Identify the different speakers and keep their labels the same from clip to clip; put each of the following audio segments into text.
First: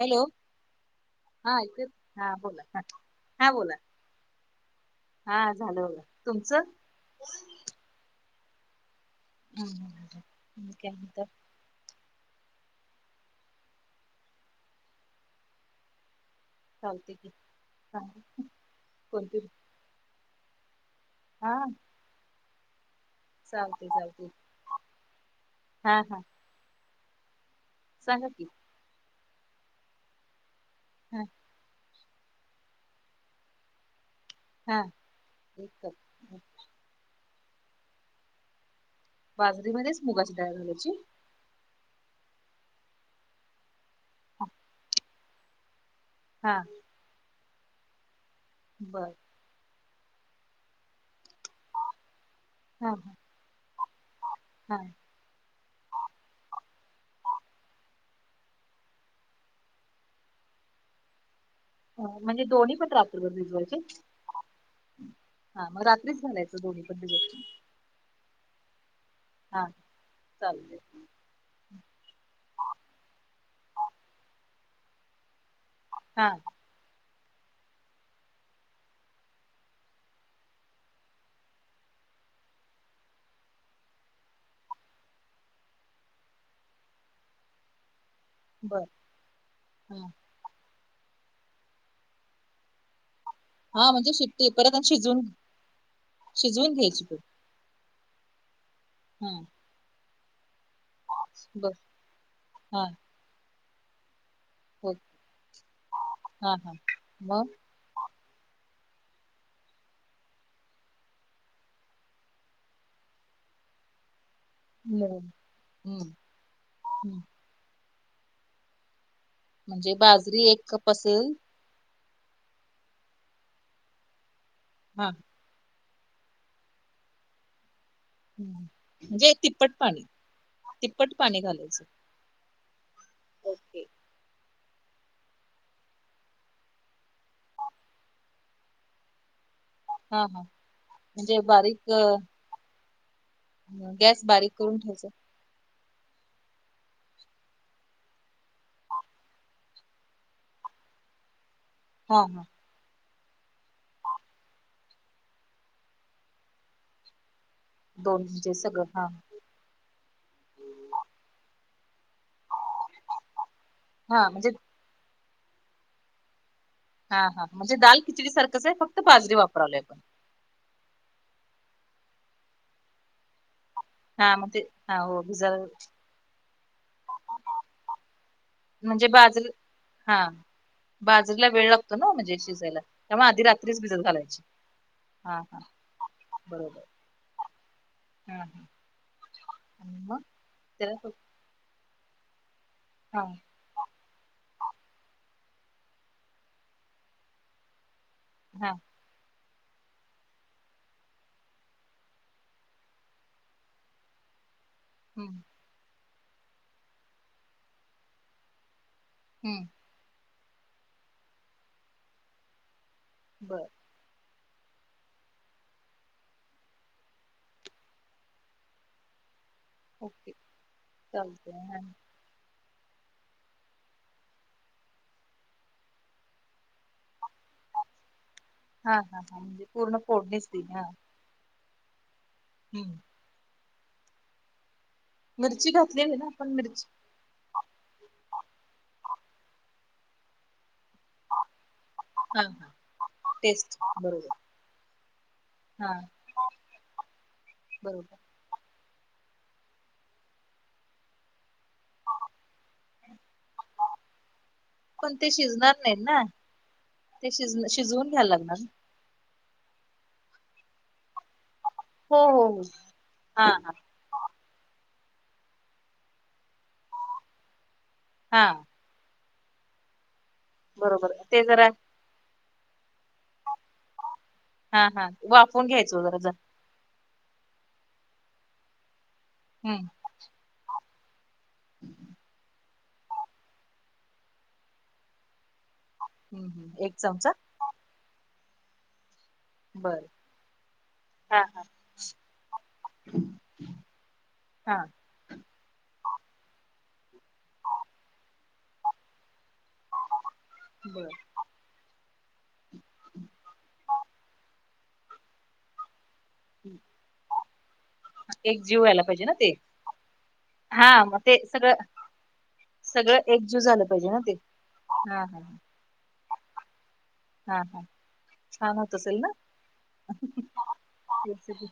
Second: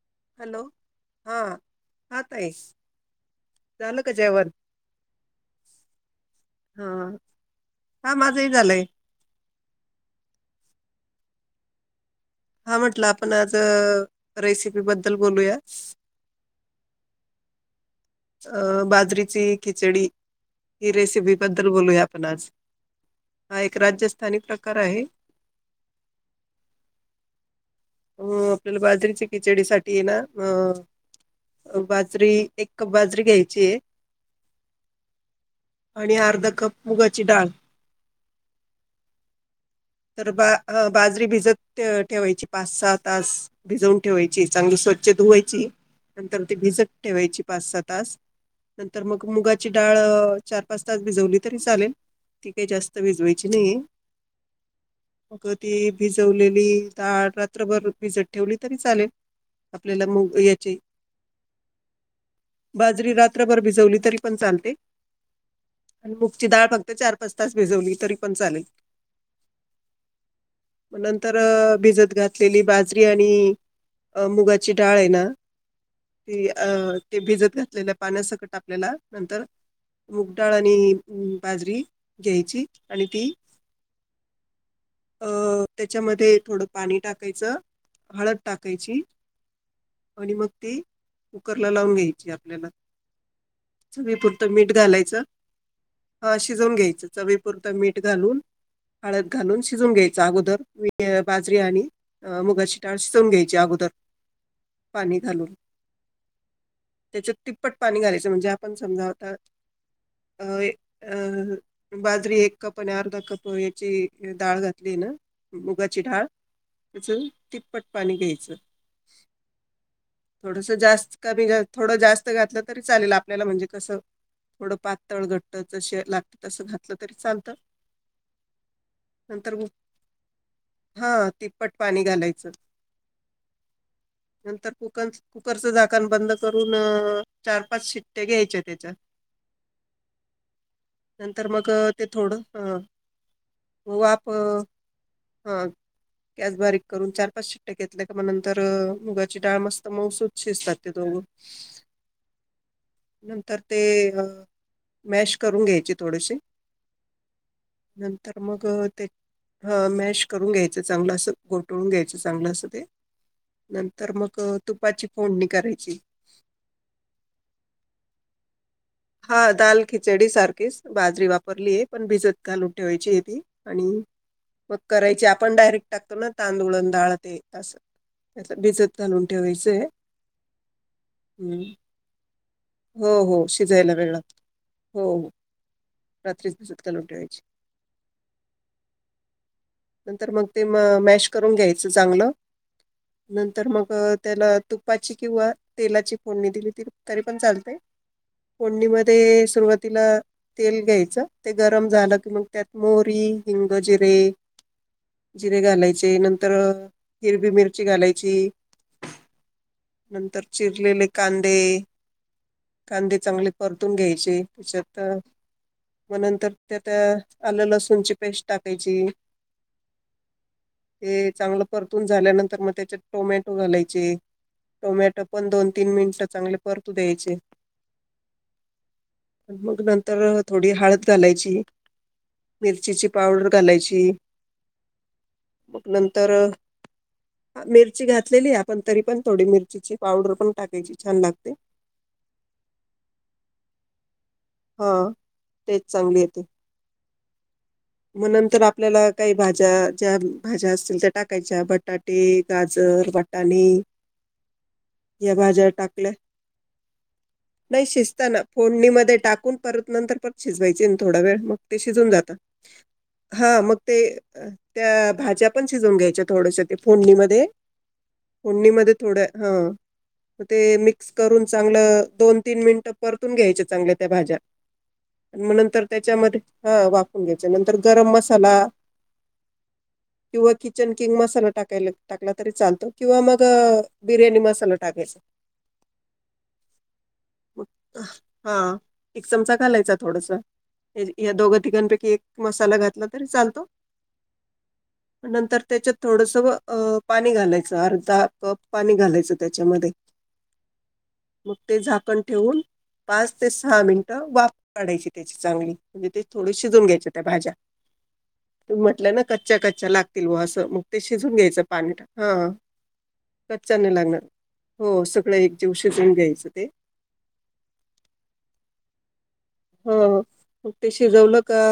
Speaker 1: Hello हा हा बोला ह हा बोला
Speaker 2: झालं का जेवण
Speaker 1: हा झालं बघ तुमचं
Speaker 2: हा हा माझंही झालंय
Speaker 1: हमत
Speaker 2: हा म्हटलं आपण आज रेसिपी बद्दल बोलूया
Speaker 1: शांत क
Speaker 2: अं बाजरीची खिचडी ही रेसिपी
Speaker 1: हा
Speaker 2: बद्दल बोलूया आपण आज हा एक
Speaker 1: चालते चालते
Speaker 2: राजस्थानी प्रकार आहे
Speaker 1: हा हा
Speaker 2: अ
Speaker 1: सांगा की
Speaker 2: आपल्याला बाजरीच्या खिचडी साठी ये ना अ
Speaker 1: ह
Speaker 2: बाज बाजरी एक कप बाजरी घ्यायची आहे
Speaker 1: हा एक कप
Speaker 2: आणि अर्धा कप मुगाची डाळ
Speaker 1: बस
Speaker 2: तर बा बाजरी भिजत ठेवायची पाच सहा तास भिजवून ठेवायची चांगली स्वच्छ धुवायची नंतर ते
Speaker 1: हा
Speaker 2: भिजत ठेवायची पाच सहा तास नंतर
Speaker 1: बर
Speaker 2: मग मुगाची डाळ चार पाच तास भिजवली तरी चालेल ती काही
Speaker 1: हा
Speaker 2: जास्त
Speaker 1: हा
Speaker 2: विजवायची नाहीय
Speaker 1: हा
Speaker 2: मग ती भिजवलेली रात्रभर भिजत ठेवली तरी चालेल आपल्याला मग याची
Speaker 1: अ, म्हणजे दोन्ही पण
Speaker 2: बाजरी रात्रभर
Speaker 1: भिजवायचे
Speaker 2: भिजवली तरी पण चालते.
Speaker 1: हा मग
Speaker 2: आणि
Speaker 1: रात्रीच
Speaker 2: मगची
Speaker 1: घालायचं
Speaker 2: डाळ
Speaker 1: दोन्ही
Speaker 2: फक्त
Speaker 1: पण
Speaker 2: चार-पाच
Speaker 1: भिजत
Speaker 2: तास भिजवली तरी पण चालेल.
Speaker 1: हा. चालतंय
Speaker 2: नंतर भिजत घातलेली बाजरी आणि मुगाची ची डाळ आहे ना
Speaker 1: हा
Speaker 2: त ते भिजत घातलेल्या पाण्यासकट आपल्याला नंतर मुगडाळ आणि बाजरी घ्यायची आणि ती अ त्याच्यामध्ये थोडं पाणी टाकायचं. हळद
Speaker 1: बर
Speaker 2: टाकायची
Speaker 1: हा
Speaker 2: आणि मग ते कुकरला लावून घ्यायची आपल्याला.
Speaker 1: हा म्हणजे
Speaker 2: चवीपुरत
Speaker 1: शिट्टी
Speaker 2: मीठ
Speaker 1: परत आणि शिजवून
Speaker 2: घालायचं. हा, शिजवून
Speaker 1: घ्यायची
Speaker 2: घ्यायचं
Speaker 1: पण
Speaker 2: चवीपुरत मीठ. घालून हळद
Speaker 1: हा
Speaker 2: घालून शिजून घ्यायच, अगोदर मी बाजरी
Speaker 1: बर
Speaker 2: आणि मुगाची
Speaker 1: हा
Speaker 2: डाळ शिजवून घ्यायची अगोदर
Speaker 1: हो
Speaker 2: पाणी घालून.
Speaker 1: हा हा
Speaker 2: त्याच्यात
Speaker 1: मग
Speaker 2: तिप्पट पाणी घालायचं म्हणजे पण समजावतात अ अ बाजरी एक कप आणि अर्धा कप ची डाळ घातली ना,
Speaker 1: मग. हम्म
Speaker 2: मुगाची डाळ
Speaker 1: हम्म
Speaker 2: तिचं ती प्पट पाणी घ्यायचं,
Speaker 1: म्हणजे बाजरी एक
Speaker 2: थोडसं
Speaker 1: कप
Speaker 2: जास्त
Speaker 1: असेल
Speaker 2: कमी थोडं जास् त घातलं तरी चालेल आपल्याला म्हणजे कसं थोडं
Speaker 1: हा
Speaker 2: पातळ घट्ट जसं लागते तसं घातलं तरी चालतं.
Speaker 1: हम्म. म्हणजे
Speaker 2: नंतर,
Speaker 1: तिप्पट पाणी
Speaker 2: हा
Speaker 1: तिप्पट पाणी
Speaker 2: तिप्पट
Speaker 1: घालायचं.
Speaker 2: पाणी घालायचं.
Speaker 1: ओके.
Speaker 2: नंतर कुकर कुकरचं झाकण बंद करून अ चार पाच शिट्ट्या घ्यायच्या त्याच्या.
Speaker 1: हा हा म्हणजे
Speaker 2: नंतर मग अ
Speaker 1: बारीक
Speaker 2: ते थोडं, ह. हो
Speaker 1: गॅस
Speaker 2: आप
Speaker 1: बारीक करून ठेवायचा
Speaker 2: हा. गॅस बारीक करून, चार-पाच शिट्टी घेतला का मग. नंतर मुगाची डाळ मस्त मौसूत शिजतात. ते दोघ.
Speaker 1: हा हा.
Speaker 2: नंतर ते मॅश करून घ्यायचे थोडेशी.
Speaker 1: दोन
Speaker 2: नंतर
Speaker 1: म्हणजे
Speaker 2: मग
Speaker 1: सगळं
Speaker 2: ते
Speaker 1: हा
Speaker 2: मॅश करून घ्यायचं. चांगलं अस गोठळून घ्यायच. चांगलं अस ते, नंतर
Speaker 1: हा
Speaker 2: मग
Speaker 1: म्हणजे
Speaker 2: तुपाची फोडणी करायची.
Speaker 1: हा हा, म्हणजे दाल खिचडी सारखंच आहे फक्त बाजरी
Speaker 2: हा,
Speaker 1: वापरावली
Speaker 2: दाल
Speaker 1: आपण
Speaker 2: खिचडी सारखीच. बाजरी वापरलीय पण भिजत घालून ठेवायची आहे ती. आणि
Speaker 1: हा ते
Speaker 2: मग
Speaker 1: हा हो
Speaker 2: करायची, आपण
Speaker 1: भिजायला
Speaker 2: डायरेक्ट टाकतो ना, तांदूळ आणि डाळ ते अस. त्या भिजत
Speaker 1: म्हणजे
Speaker 2: घालून
Speaker 1: बाजरी
Speaker 2: ठेवायचंय.
Speaker 1: हा बाजरीला
Speaker 2: हम्म.
Speaker 1: वेळ लागतो ना म्हणजे शिजाय?
Speaker 2: हो
Speaker 1: त्यामुळे आधी
Speaker 2: हो
Speaker 1: रात्रीच
Speaker 2: शिजायला
Speaker 1: भिजत
Speaker 2: वेळ लागतो
Speaker 1: घालायची,
Speaker 2: हो हो.
Speaker 1: हा हा.
Speaker 2: रात्रीच
Speaker 1: बरोबर
Speaker 2: भिजत घालून ठेवायची.
Speaker 1: हा हा
Speaker 2: नंतर मग ते मग
Speaker 1: त्याला
Speaker 2: ते
Speaker 1: फक्त-
Speaker 2: मॅश करून घ्यायचं चांगलं.
Speaker 1: हा
Speaker 2: नंतर मग त्याला तुपाची किंवा, तेलाची फोडणी दिली तरी पण चालतेय
Speaker 1: हा
Speaker 2: फोडणीमध्ये सुरवातीला तेल घ्यायच. ते गरम झालं की मग त्यात मोरी, हिंग, जिरे.
Speaker 1: हम्म
Speaker 2: जिरे घालायचे, नंतर हिरवी मिरची घालायची.
Speaker 1: हम्म.
Speaker 2: नंतर चिरलेले कांदे. कांदे चांगले
Speaker 1: बर
Speaker 2: परतून घ्यायचे त्याच्यात मग नंतर त्यात आल्या लसूणची पेस्ट टाकायची.
Speaker 1: ओके
Speaker 2: ते
Speaker 1: चालतय
Speaker 2: चांगलं
Speaker 1: हा
Speaker 2: परतून झाल्यानंतर म ते टोमॅटो घालायचे. टोमॅटो पण दोन-तीन मिनिटं चांगले पर परतू द्यायचे.
Speaker 1: हा हा हा. म्हणजे
Speaker 2: मग
Speaker 1: पूर्ण
Speaker 2: नंतर
Speaker 1: फोडणीच
Speaker 2: थोडी
Speaker 1: दिली हा
Speaker 2: हळद घालायची.
Speaker 1: हम्म
Speaker 2: मिरचीची पावडर घालायची.
Speaker 1: मिरची
Speaker 2: मग
Speaker 1: घातलेली ना
Speaker 2: नंतर,
Speaker 1: आपण मिरची
Speaker 2: मिरची घातलेलीय आपण तरी पण थोडी मिरचीची पावडर पण टाकायची छान लागते.
Speaker 1: हा, टेस्ट बरोबर.
Speaker 2: हा टेस्ट
Speaker 1: हा
Speaker 2: चांगली येते.
Speaker 1: बरोबर
Speaker 2: म नंतर आप आपल्याला काही भाज्या ज्या भाज्या असतील त्या टाकायच्या. बटाटे, गाजर, वा आणि
Speaker 1: पण ते
Speaker 2: या भाज्या
Speaker 1: शिजणार नाहीत
Speaker 2: टाकल्या.
Speaker 1: ना ते शिज
Speaker 2: नाही
Speaker 1: शिजवून घ्यायला
Speaker 2: शिजताना,
Speaker 1: लागणार ना.
Speaker 2: फोडणी मध्ये टाक कोण परत नंतर परत शिजवायचे अन थोडा वेळ मग ते शिजून
Speaker 1: हो
Speaker 2: जात.
Speaker 1: हो हो
Speaker 2: हा मग ते त्या भाज्या पण शिजवून घ्यायच्या थोड्याश्या त्या फोंडणीमध्ये.
Speaker 1: हा
Speaker 2: फोंडणीमध्ये थोड् हा. मग ते मिक्स
Speaker 1: बरोबर ते
Speaker 2: करून
Speaker 1: जरा
Speaker 2: चांगलं दोन तीन मिनिटं परतून घ्यायचे चांगल्या त्या भाज्या.
Speaker 1: हा हा
Speaker 2: मग
Speaker 1: वाफवून
Speaker 2: नंतर
Speaker 1: घ्यायचं जरा जरा
Speaker 2: त्याच्यामध्ये ह वाफ वाफवून घ्यायच्या. नंतर गरम मसाला
Speaker 1: हम्म
Speaker 2: किंवा किचन किंग मसाला टाकायला टाकला तरी चालतो किंवा मग बिर्याणी मसाला टाकायचा.
Speaker 1: हम्म हम्म एक चमचा
Speaker 2: हा एक चमचा घालायचा
Speaker 1: बर
Speaker 2: थोडासा. या
Speaker 1: हा
Speaker 2: दोघं
Speaker 1: हा
Speaker 2: तिघापैकी एक मसाला घातला तरी चालतो.
Speaker 1: हा
Speaker 2: नंतर त्याच्यात थोडस अ पाणी घालायचं अर्धा कप पाणी घालायचं. त्याच्यामध्ये
Speaker 1: बर
Speaker 2: मग ते झाकण ठेवून. पाच ते सहा मिनट वाफ काडायची त्याची चांगली म्हणजे ते थोडी शिजून घ्यायच्या. त्या भाज्या
Speaker 1: एक
Speaker 2: तु
Speaker 1: जीव व्हायला
Speaker 2: म्हटलं ना
Speaker 1: पाहिजे ते
Speaker 2: कच्च्या कच्च्या लागतील व असं मग ते शिजून घ्यायचं पाणी टाकून हा.
Speaker 1: सगळं एकजूट
Speaker 2: कच्च्या
Speaker 1: झालं
Speaker 2: नाही
Speaker 1: पाहिजे ना
Speaker 2: लागणार
Speaker 1: ते.
Speaker 2: हो
Speaker 1: हा हा
Speaker 2: सगळं
Speaker 1: हा
Speaker 2: एकजीव शिजवून घ्यायचं ते.
Speaker 1: हा हा छान होत असेल ना?
Speaker 2: हो हो मग ते शिजवलं का
Speaker 1: रेसिपी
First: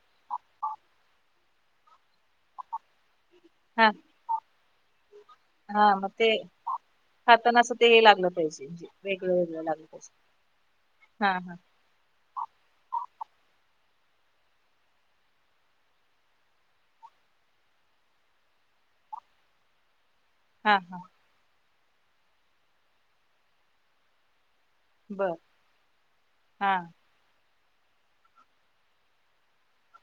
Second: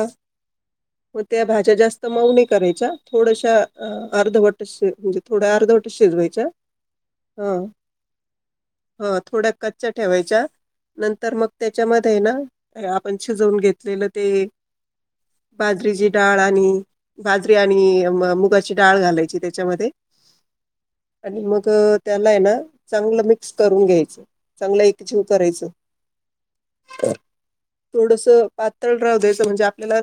Speaker 2: होत. त्या भाज्या जास्त मऊ नाही करायच्या. थोड्याश्या
Speaker 1: हा
Speaker 2: अर्धवट शिज म्हणजे थोड्या अर्धवट
Speaker 1: हा मग ते
Speaker 2: शिजवायच्या हा
Speaker 1: खाताना असं ते हे लागलं पाहिजे म्हणजे
Speaker 2: ह
Speaker 1: वेगळं
Speaker 2: थोड्या
Speaker 1: वेगळं लागलं
Speaker 2: कच्च्या
Speaker 1: पाहिजे
Speaker 2: ठेवायच्या.
Speaker 1: हा
Speaker 2: नंतर मग
Speaker 1: हा
Speaker 2: त्याच्या मध्ये ना आपण शिजवून घेतलेलं ते बाजरीची डाळ आणि बाजरी आणि मुगाची डाळ घालायची त्याच्या मध्ये
Speaker 1: हा हा.
Speaker 2: अं त्याला आहे ना चांगलं मिक्स करून घ्यायचं. चांगलं एकजीव
Speaker 1: बर
Speaker 2: करायच.
Speaker 1: हा
Speaker 2: थोडस पातळ राहू द्यायचं म्हणजे आपल्याला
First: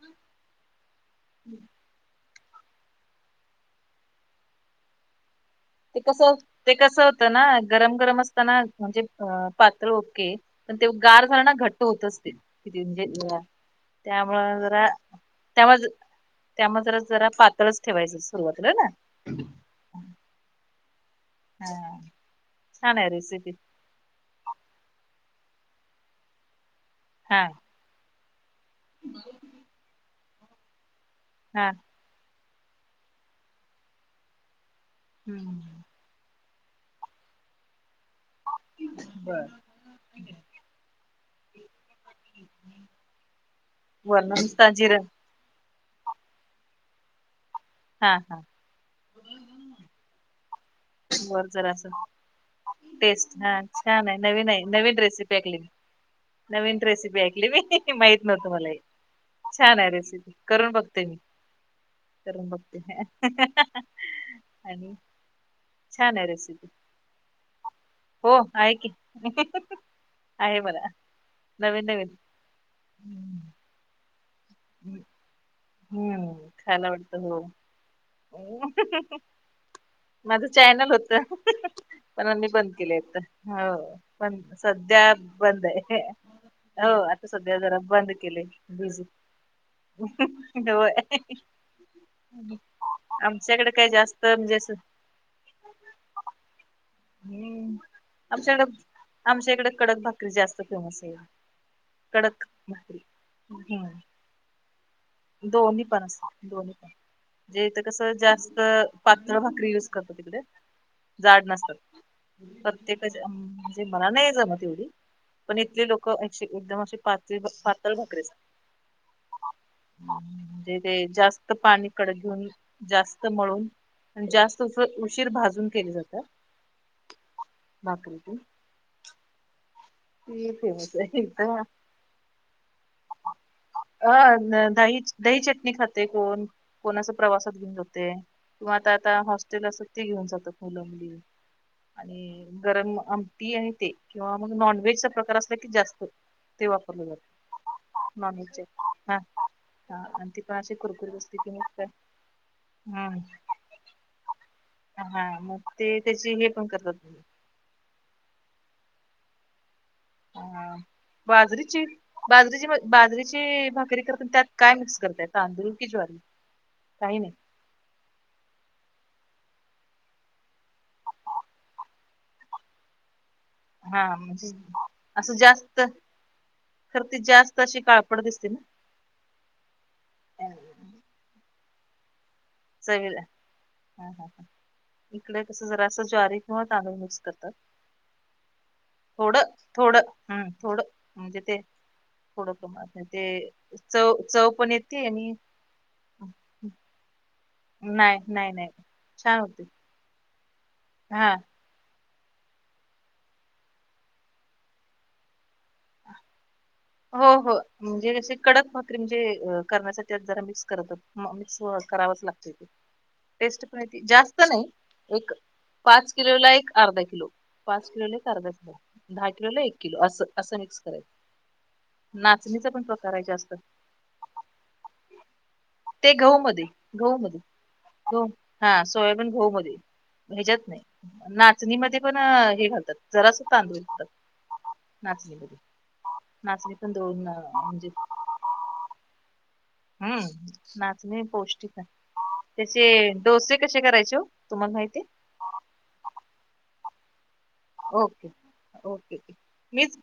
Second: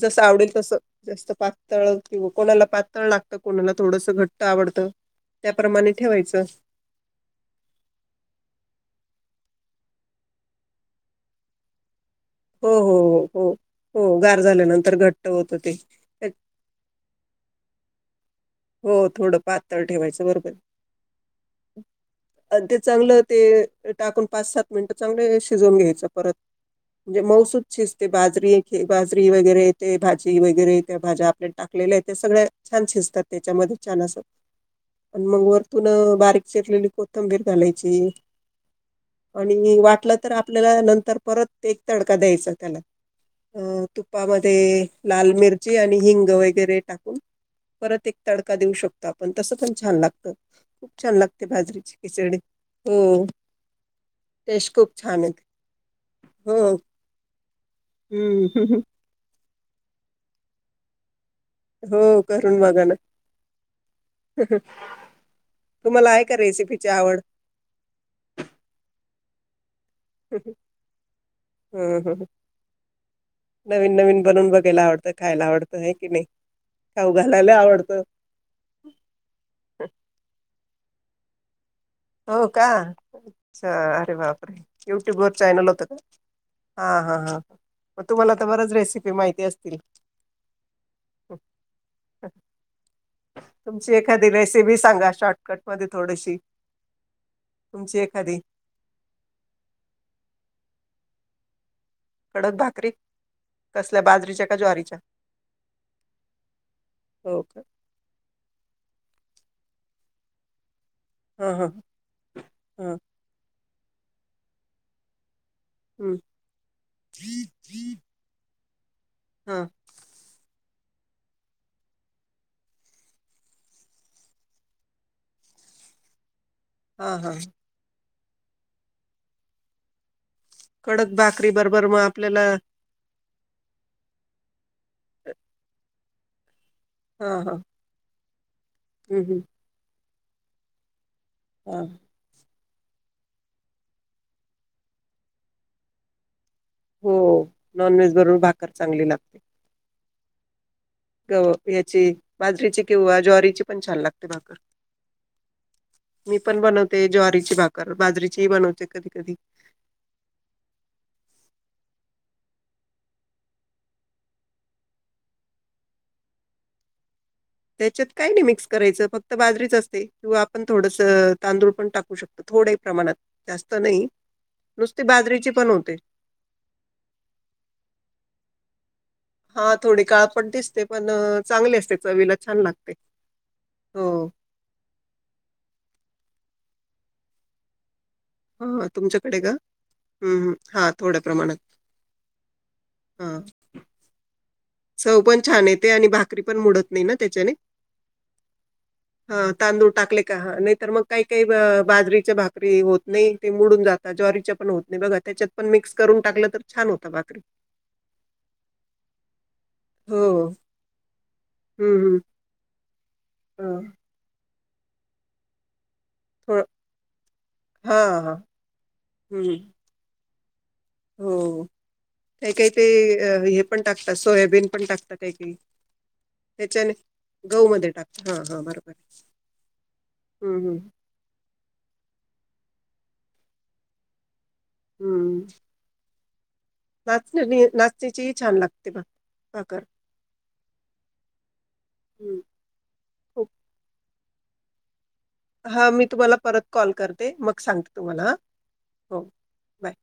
Speaker 2: जस आवडेल तसं. जास्त पातळ किंवा कोणाला पातळ लागतं कोणाला थोडस घट्ट आवडतं. त्याप्रमाणे
Speaker 1: ते कस
Speaker 2: ठेवायचं
Speaker 1: ते कसं होतं ना गरम गरम असताना म्हणजे अ पातळ होते पण ते गार झालं ना घट्ट होत असते
Speaker 2: हो
Speaker 1: ते.
Speaker 2: हो हो हो हो गार
Speaker 1: त्यामुळं जरा
Speaker 2: झाल्यानंतर घट्ट होतं ते
Speaker 1: त्यामुळे त्यामुळे जरा जरास पातळच ठेवायचं सुरुवातीला ना. हा
Speaker 2: अ ते
Speaker 1: छान आहे
Speaker 2: चांगलं ते
Speaker 1: रेसिपी
Speaker 2: टाकून पाच सात मिनट चांगले शिजवून घ्यायच परत म्हणजे
Speaker 1: हा
Speaker 2: मऊसुत शिजते बाजरी हे की बाजरी वैगेरे ते त्या भाज्या बाजरी वगैरे त्या भाज्या आपल्या
Speaker 1: हा
Speaker 2: टाकलेल्या आहेत त्या सगळ्या छान शिजतात त्याच्या मध्ये छान अस. पण मग
Speaker 1: हम्म
Speaker 2: वरतून बारीक चिरलेली कोथंबीर घालायची.
Speaker 1: बर
Speaker 2: आणि वाटलं तर आपल्याला नंतर परत ते काढायचा त्याला अं तुपा
Speaker 1: वरण नुसता
Speaker 2: मध्ये
Speaker 1: जिरं
Speaker 2: लाल मिर ची आणि हिंग वगैरे टाकून परत एक
Speaker 1: हा हा
Speaker 2: तडका देऊ शकतो आपण तसं पण छान लागतं. खूप छान लागते
Speaker 1: वर जरासं
Speaker 2: बाजरीची खिचडी. हो
Speaker 1: टेस्ट हा छान आहे नवीन आहे
Speaker 2: टेस्ट
Speaker 1: नवीन
Speaker 2: खूप छान
Speaker 1: रेसिपी
Speaker 2: येते.
Speaker 1: ऐकलेली.
Speaker 2: हो.
Speaker 1: नवीन रेसिपी ऐकली मी माहित नव्हत मला हे
Speaker 2: हं.
Speaker 1: छान आहे रेसिपी करून बघते मी.
Speaker 2: हो,
Speaker 1: करूण
Speaker 2: करून बघा ना.
Speaker 1: बघते.
Speaker 2: तुम्हाला
Speaker 1: छान आहे
Speaker 2: का
Speaker 1: रेसिपी
Speaker 2: रेसिपीची आवड?
Speaker 1: हो आहे की.
Speaker 2: हम्
Speaker 1: आहे मला नवीन नवीन
Speaker 2: ह
Speaker 1: हम्म
Speaker 2: नवीन नवीन बनून बघायला आवडतं खायला आवडतं. आहे की नाही?
Speaker 1: हम्म खायला
Speaker 2: खाऊ
Speaker 1: आवडतं हो.
Speaker 2: घालायला आवडतं.
Speaker 1: माझ चॅन ल होत. पण
Speaker 2: हो
Speaker 1: आम्ही
Speaker 2: का?
Speaker 1: बंद केले आहेत.
Speaker 2: अच्छा,
Speaker 1: हो
Speaker 2: अरे
Speaker 1: पण
Speaker 2: बापरे!
Speaker 1: सध्या
Speaker 2: वर
Speaker 1: बंद
Speaker 2: चॅनल होतं का?
Speaker 1: आहे. हो
Speaker 2: हां, हां,
Speaker 1: आता
Speaker 2: हां.
Speaker 1: सध्या जरा
Speaker 2: मग
Speaker 1: बंद
Speaker 2: तुम्हाला
Speaker 1: केले.
Speaker 2: तर बऱ्याच
Speaker 1: बिझी
Speaker 2: रेसिपी माहिती असतील.
Speaker 1: होय. आमच्याकडे काय
Speaker 2: तुमची
Speaker 1: जास्त
Speaker 2: एखादी
Speaker 1: म्हणजे अस
Speaker 2: रेसिपी सांगा शॉर्टकटमध्ये थोडीशी.
Speaker 1: हम्म
Speaker 2: तुमची एखादी.
Speaker 1: आमच्याकडे आमच्या इकडे कडक भाकरी जास्त फेमस आहे. कडक
Speaker 2: कसल्या बाजरीच्या का ज्वारीच्या?
Speaker 1: दोन्ही पण अस दोन्ही पण
Speaker 2: हो का?
Speaker 1: म्हणजे इथ कसं जास्त पातळ भाकरी युज करतात तिकडे जाड
Speaker 2: हां, हां,
Speaker 1: नसतात.
Speaker 2: हां.
Speaker 1: प्रत्येकाच्या मला नाही जमत तेवढी पण इथले लोक
Speaker 2: हं.
Speaker 1: एकदम असे पातळी पातळ भाकरेस
Speaker 2: हा
Speaker 1: म्हणजे ते जास्त पाणी कडक घेऊन जास्त मळून जास्त उशीर भाजून केली जातात
Speaker 2: हा हा
Speaker 1: पाते [unintelligible]
Speaker 2: कडक बाकरी बरोबर मग आपल्याला
Speaker 1: अ दही दही चटणी खाते कोण कोणाच
Speaker 2: हा
Speaker 1: प्रवासात
Speaker 2: हा
Speaker 1: घेऊन जाते किंवा आता आता
Speaker 2: हम्म हम्म
Speaker 1: हॉस्टेल असत ते घेऊन जातात मुलंबली
Speaker 2: हा
Speaker 1: आणि गरम आमटी आणि ते किंवा मग नॉन वेजचा प्रकार असला की जास्त ते वापरलं
Speaker 2: हो
Speaker 1: जातं
Speaker 2: नॉन व्हेज बरोबर भाकर चांगली लागते
Speaker 1: ह आणि ती पा
Speaker 2: ग या्याची बाजरीची
Speaker 1: हम्म
Speaker 2: किंवा ज्वारीची पण छान लागते भाकर
Speaker 1: हा मग ते त्याची
Speaker 2: मी
Speaker 1: हे
Speaker 2: पण
Speaker 1: करतात
Speaker 2: बनवते ज्वारीची भाकर बाजरीची बन चे कधी कधी
Speaker 1: हम बाजरीची बाजरीची बाजरीची भाकरी करते त्यात काय मिक्स करताय तांदूळ की ज्वारी
Speaker 2: ह
Speaker 1: काही नाही
Speaker 2: त्याच्यात काही नाही मिक्स करायचं फक्त बाजरीच असते किंवा आपण थोडस तांदूळ पण टाकू शकतो थड प्रमाणात जास्त
Speaker 1: हा
Speaker 2: नाही
Speaker 1: म्हणजे
Speaker 2: नुसती
Speaker 1: असं
Speaker 2: बाजरीची पण
Speaker 1: जास्त
Speaker 2: होते.
Speaker 1: तरर ती जास्त अशी काळपड दिसते ना
Speaker 2: हा थोडी काळ पण दिसते पण चांगली असते चवीला छान लागते.
Speaker 1: सवी ह ह
Speaker 2: हो
Speaker 1: ह इकडे कस जरा असं ज्वारी स करत
Speaker 2: हा
Speaker 1: [unintelligible]
Speaker 2: तुमच्याकडे
Speaker 1: थोडं
Speaker 2: का?
Speaker 1: थोडं
Speaker 2: हम्म
Speaker 1: हम्
Speaker 2: हम्म.
Speaker 1: थोडं
Speaker 2: हा थोड्या
Speaker 1: म्हणजे
Speaker 2: प्रमाणात
Speaker 1: ते थोड क मत नाही ते
Speaker 2: हा.
Speaker 1: चव चव पण य
Speaker 2: चव पण छान येते आणि भाकरी पण मोडत नाही ना त्या
Speaker 1: नाही नाही नाही छान
Speaker 2: हां,
Speaker 1: होते
Speaker 2: तांदूळ टाकले का नाही तरर मग काही
Speaker 1: हा
Speaker 2: काही बाजरी भाकरी होत नाही तेडून जात ज्वारीच्या पण होत नाही बघा त्याच्यात पण मिक्स करून टाकलं तर छान होतं
Speaker 1: हो
Speaker 2: भाकरी.
Speaker 1: हो म्हणजे कडक भाकरी म्हणजे ज
Speaker 2: हो.
Speaker 1: मिक्स करत मिक्स
Speaker 2: हं,
Speaker 1: कराच
Speaker 2: हं.
Speaker 1: लागत टेस्ट पण
Speaker 2: हं.
Speaker 1: जास्त नाही एक पाच किलोला
Speaker 2: थोडं
Speaker 1: एक अर्धा किलो पाच किलोला
Speaker 2: हां,
Speaker 1: एक
Speaker 2: हां.
Speaker 1: अर्धा किलो दहा
Speaker 2: हं.
Speaker 1: किलोला एक किलो असं असं मिक्स करय
Speaker 2: हो काही काही ते हे पण टाकत सोयाबीन पण टाकत काही काही
Speaker 1: ते घहू मध्ये गहू
Speaker 2: गहूमध्ये
Speaker 1: मध्ये
Speaker 2: टाकतात. हां, हां.
Speaker 1: हा
Speaker 2: बरोबर आहे.
Speaker 1: सोयाबीन गहू मध्ये
Speaker 2: हं,
Speaker 1: भ्याजत
Speaker 2: हं.
Speaker 1: नाही ना नाचणी म पण हे घालतात जरास तांदूळात नाचणीमध्ये नाचणी पण दोन
Speaker 2: नाचण्या
Speaker 1: म्हणजे
Speaker 2: नाचण्याचीही छान लागते बघ
Speaker 1: हम्म नाचणी पौष्टिक
Speaker 2: हं.
Speaker 1: त्याचे डोसे कसे करायचे तुम्हाला माहिती आहे
Speaker 2: हा मी तुम्हाला परत कॉल करते ते मग सांगते तुम्हाला
Speaker 1: ओके ओके
Speaker 2: ह
Speaker 1: ओके
Speaker 2: हो बाय
Speaker 1: मीच